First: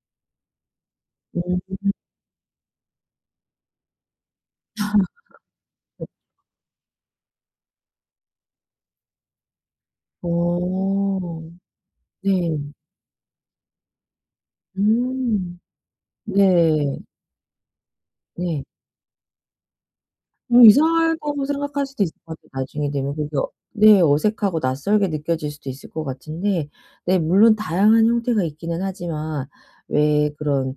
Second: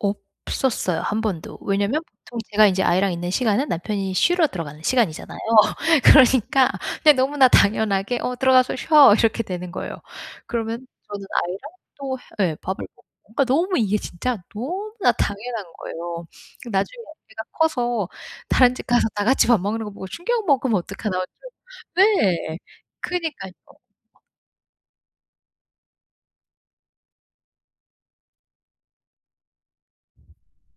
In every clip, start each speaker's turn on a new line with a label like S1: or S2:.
S1: 없었어요. 1 번도.
S2: 음.
S1: 왜냐하면 보통 제가 이제 아이랑 있는 시간은 남편이 쉬러 들어가는 시간이잖아요. 그러니까 이제 너무나 당연하게 "어. 들어가서 쉬어." 이렇게 되는 거예요. 그러면 저는
S2: 어.
S1: 아이랑 또 해 예.
S2: 네.
S1: 밥을 먹고. 그러니까 너무 이게 진짜 너무나
S2: 음.
S1: 당연한 거예요.
S2: 네.
S1: '나중에 애가 커서
S2: 네.
S1: 다른 집 가서 다 같이 밥 먹는 거 보고 충격
S2: 음
S1: 먹으면 어떡하나?' 할
S2: 이상하다고
S1: 정
S2: 생각할 수도 있을 것 같아요,
S1: 네.
S2: 나중에 되면 그게
S1: 그러니까요.
S2: 네. 어색하고 낯설게 느껴질 수도 있을 것 같은데. 네. 물론 다양한 형태가 있기는 하지만 왜 그런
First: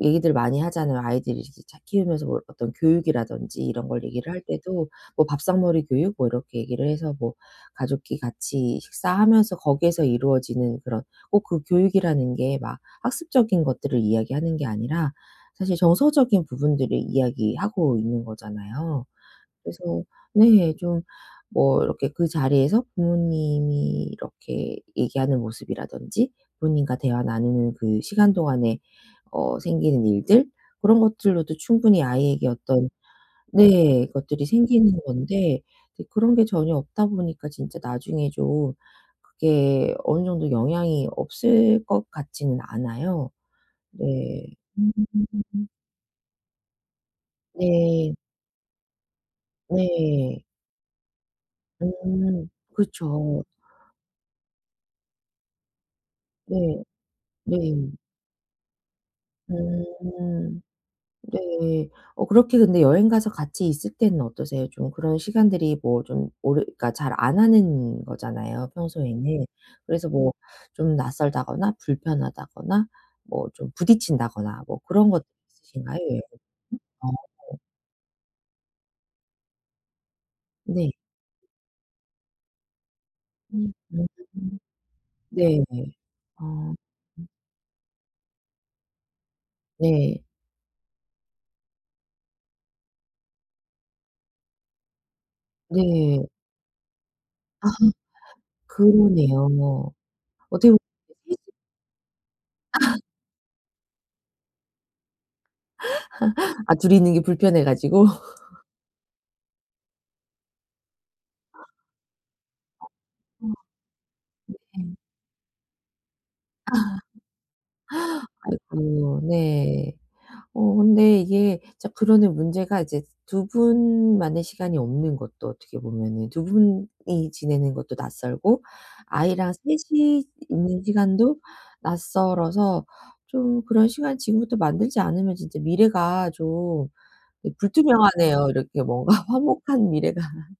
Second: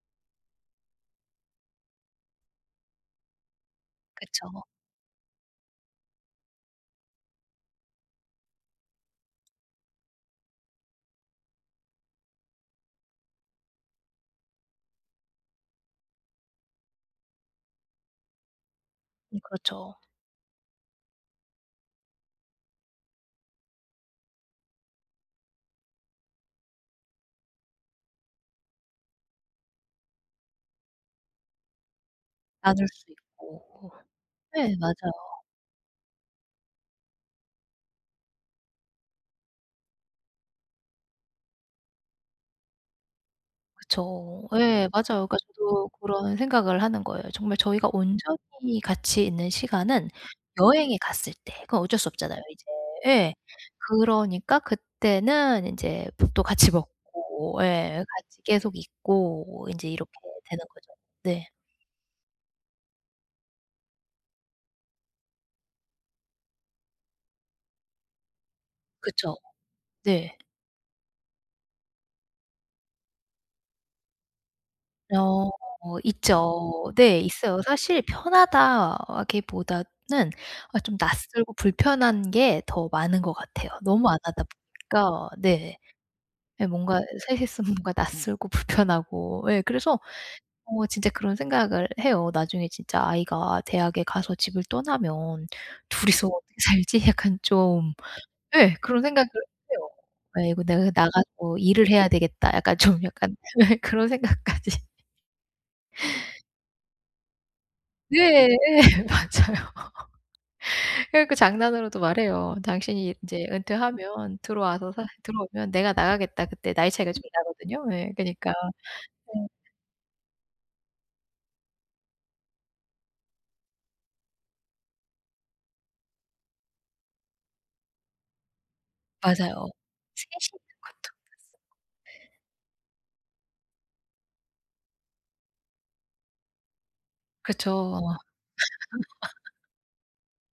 S2: 얘기들 많이 하잖아요. 아이들 이제 잘 키우면서 뭐 어떤 교육이라든지 이런 걸 얘기를 할
S1: 그쵸.
S2: 때도 뭐 밥상머리 교육? 뭐 이렇게 얘기를 해서 뭐 가족끼리 같이 식사하면서 거기에서 이루어지는 그런 꼭 그 교육이라는 게 막 학습적인 것들을 이야기하는 게 아니라 사실 정서적인 부분들을 이야기하고 있는 거잖아요.
S1: 음, 그렇죠.
S2: 그래서 네. 좀 뭐 이렇게 그 자리에서 부모님이 이렇게 얘기하는 모습이라든지 부모님과 대화 나누는 그 시간 동안에 어 생기는 일들, 그런 것들로도 충분히 아이에게
S1: 나눌
S2: 어떤
S1: 수 있고.
S2: 네 것들이
S1: 네.
S2: 생기는
S1: 맞아요.
S2: 건데 이제 그런 게 전혀 없다 보니까 진짜 나중에 좀 그게 어느 정도 영향이 없을 것 같지는 않아요.
S1: 그쵸.
S2: 네.
S1: 예. 맞아요. 그러니까
S2: 음.
S1: 저도 그런 생각을 하는 거예요. 정말 저희가
S2: 네.
S1: 온전히 같이 있는 시간은
S2: 네.
S1: 여행에 갔을 때. 그건 어쩔 수 없잖아요,
S2: 음.
S1: 이제. 예.
S2: 그쵸.
S1: 그러니까 그때는 인제 밥도 같이
S2: 네.
S1: 먹고.
S2: 네.
S1: 예. 같이 계속 있고 인제 이렇게
S2: 음.
S1: 되는 거죠. 네.
S2: 네. 어, 그렇게 근데 여행 가서 같이 있을 때는 어떠세요 좀? 그런 시간들이 뭐 좀 오래 그러니까 잘 안 하는 거잖아요,
S1: 그쵸.
S2: 평소에는. 그래서 뭐
S1: 네.
S2: 좀 낯설다거나 불편하다거나 뭐 좀 부딪힌다거나 뭐 그런 것들이
S1: 어.
S2: 있으신가요? 여행
S1: 있죠. 네.
S2: [unintelligible]
S1: 있어요. 사실 편하다기보다는 어
S2: 네.
S1: 좀 낯설고 불편한 게 더 많은 것 같아요.
S2: 음.
S1: 너무 안 하다
S2: [unintelligible]
S1: 보니까.
S2: 네네.
S1: 네네. 네,
S2: 어.
S1: 뭔가 3 이 있으면 뭔가 낯설고 불편하고. 예. 그래서
S2: 네.
S1: 어 진짜 그런 생각을 해요. '나중에 진짜 아이가 대학에 가서 집을 떠나면 2
S2: 네.
S1: 이서 어떻게 살지?' 약간 좀 예. 그런 생각을
S2: 그러네요
S1: 해요.
S2: 뭐.
S1: '아이고.
S2: 어떻게 보면
S1: 내가
S2: 그 3 이
S1: 나가서 일을 해야 되겠다.' 약간 좀 약간 네. 그런 생각까지.
S2: 아 2 이 있는 게 불편해 가지고?
S1: 네. 예 맞아요. 그래 갖고 장난으로도 말해요.
S2: 아.
S1: "당신이 이제 은퇴하면 들어와서
S2: 네.
S1: 사 들어오면 내가 나가겠다,
S2: 아.
S1: 그때." 나이 차이가 좀 나거든요. 예. 그러니까
S2: 아이고.
S1: 네.
S2: 네. 어, 근데 이게 진짜 그러는 문제가 이제 2 분 만의 시간이 없는 것도 어떻게 보면은 2 분이 지내는 것도 낯설고 아이랑 3
S1: 맞아요.
S2: 이
S1: 3 이 있는
S2: 있는
S1: 것도
S2: 시간도
S1: 낯설고.
S2: 낯설어서 좀 그런 시간 지금부터 만들지 않으면 진짜 미래가 좀
S1: 그쵸.
S2: 불투명하네요. 이렇게 뭔가 화목한 미래가.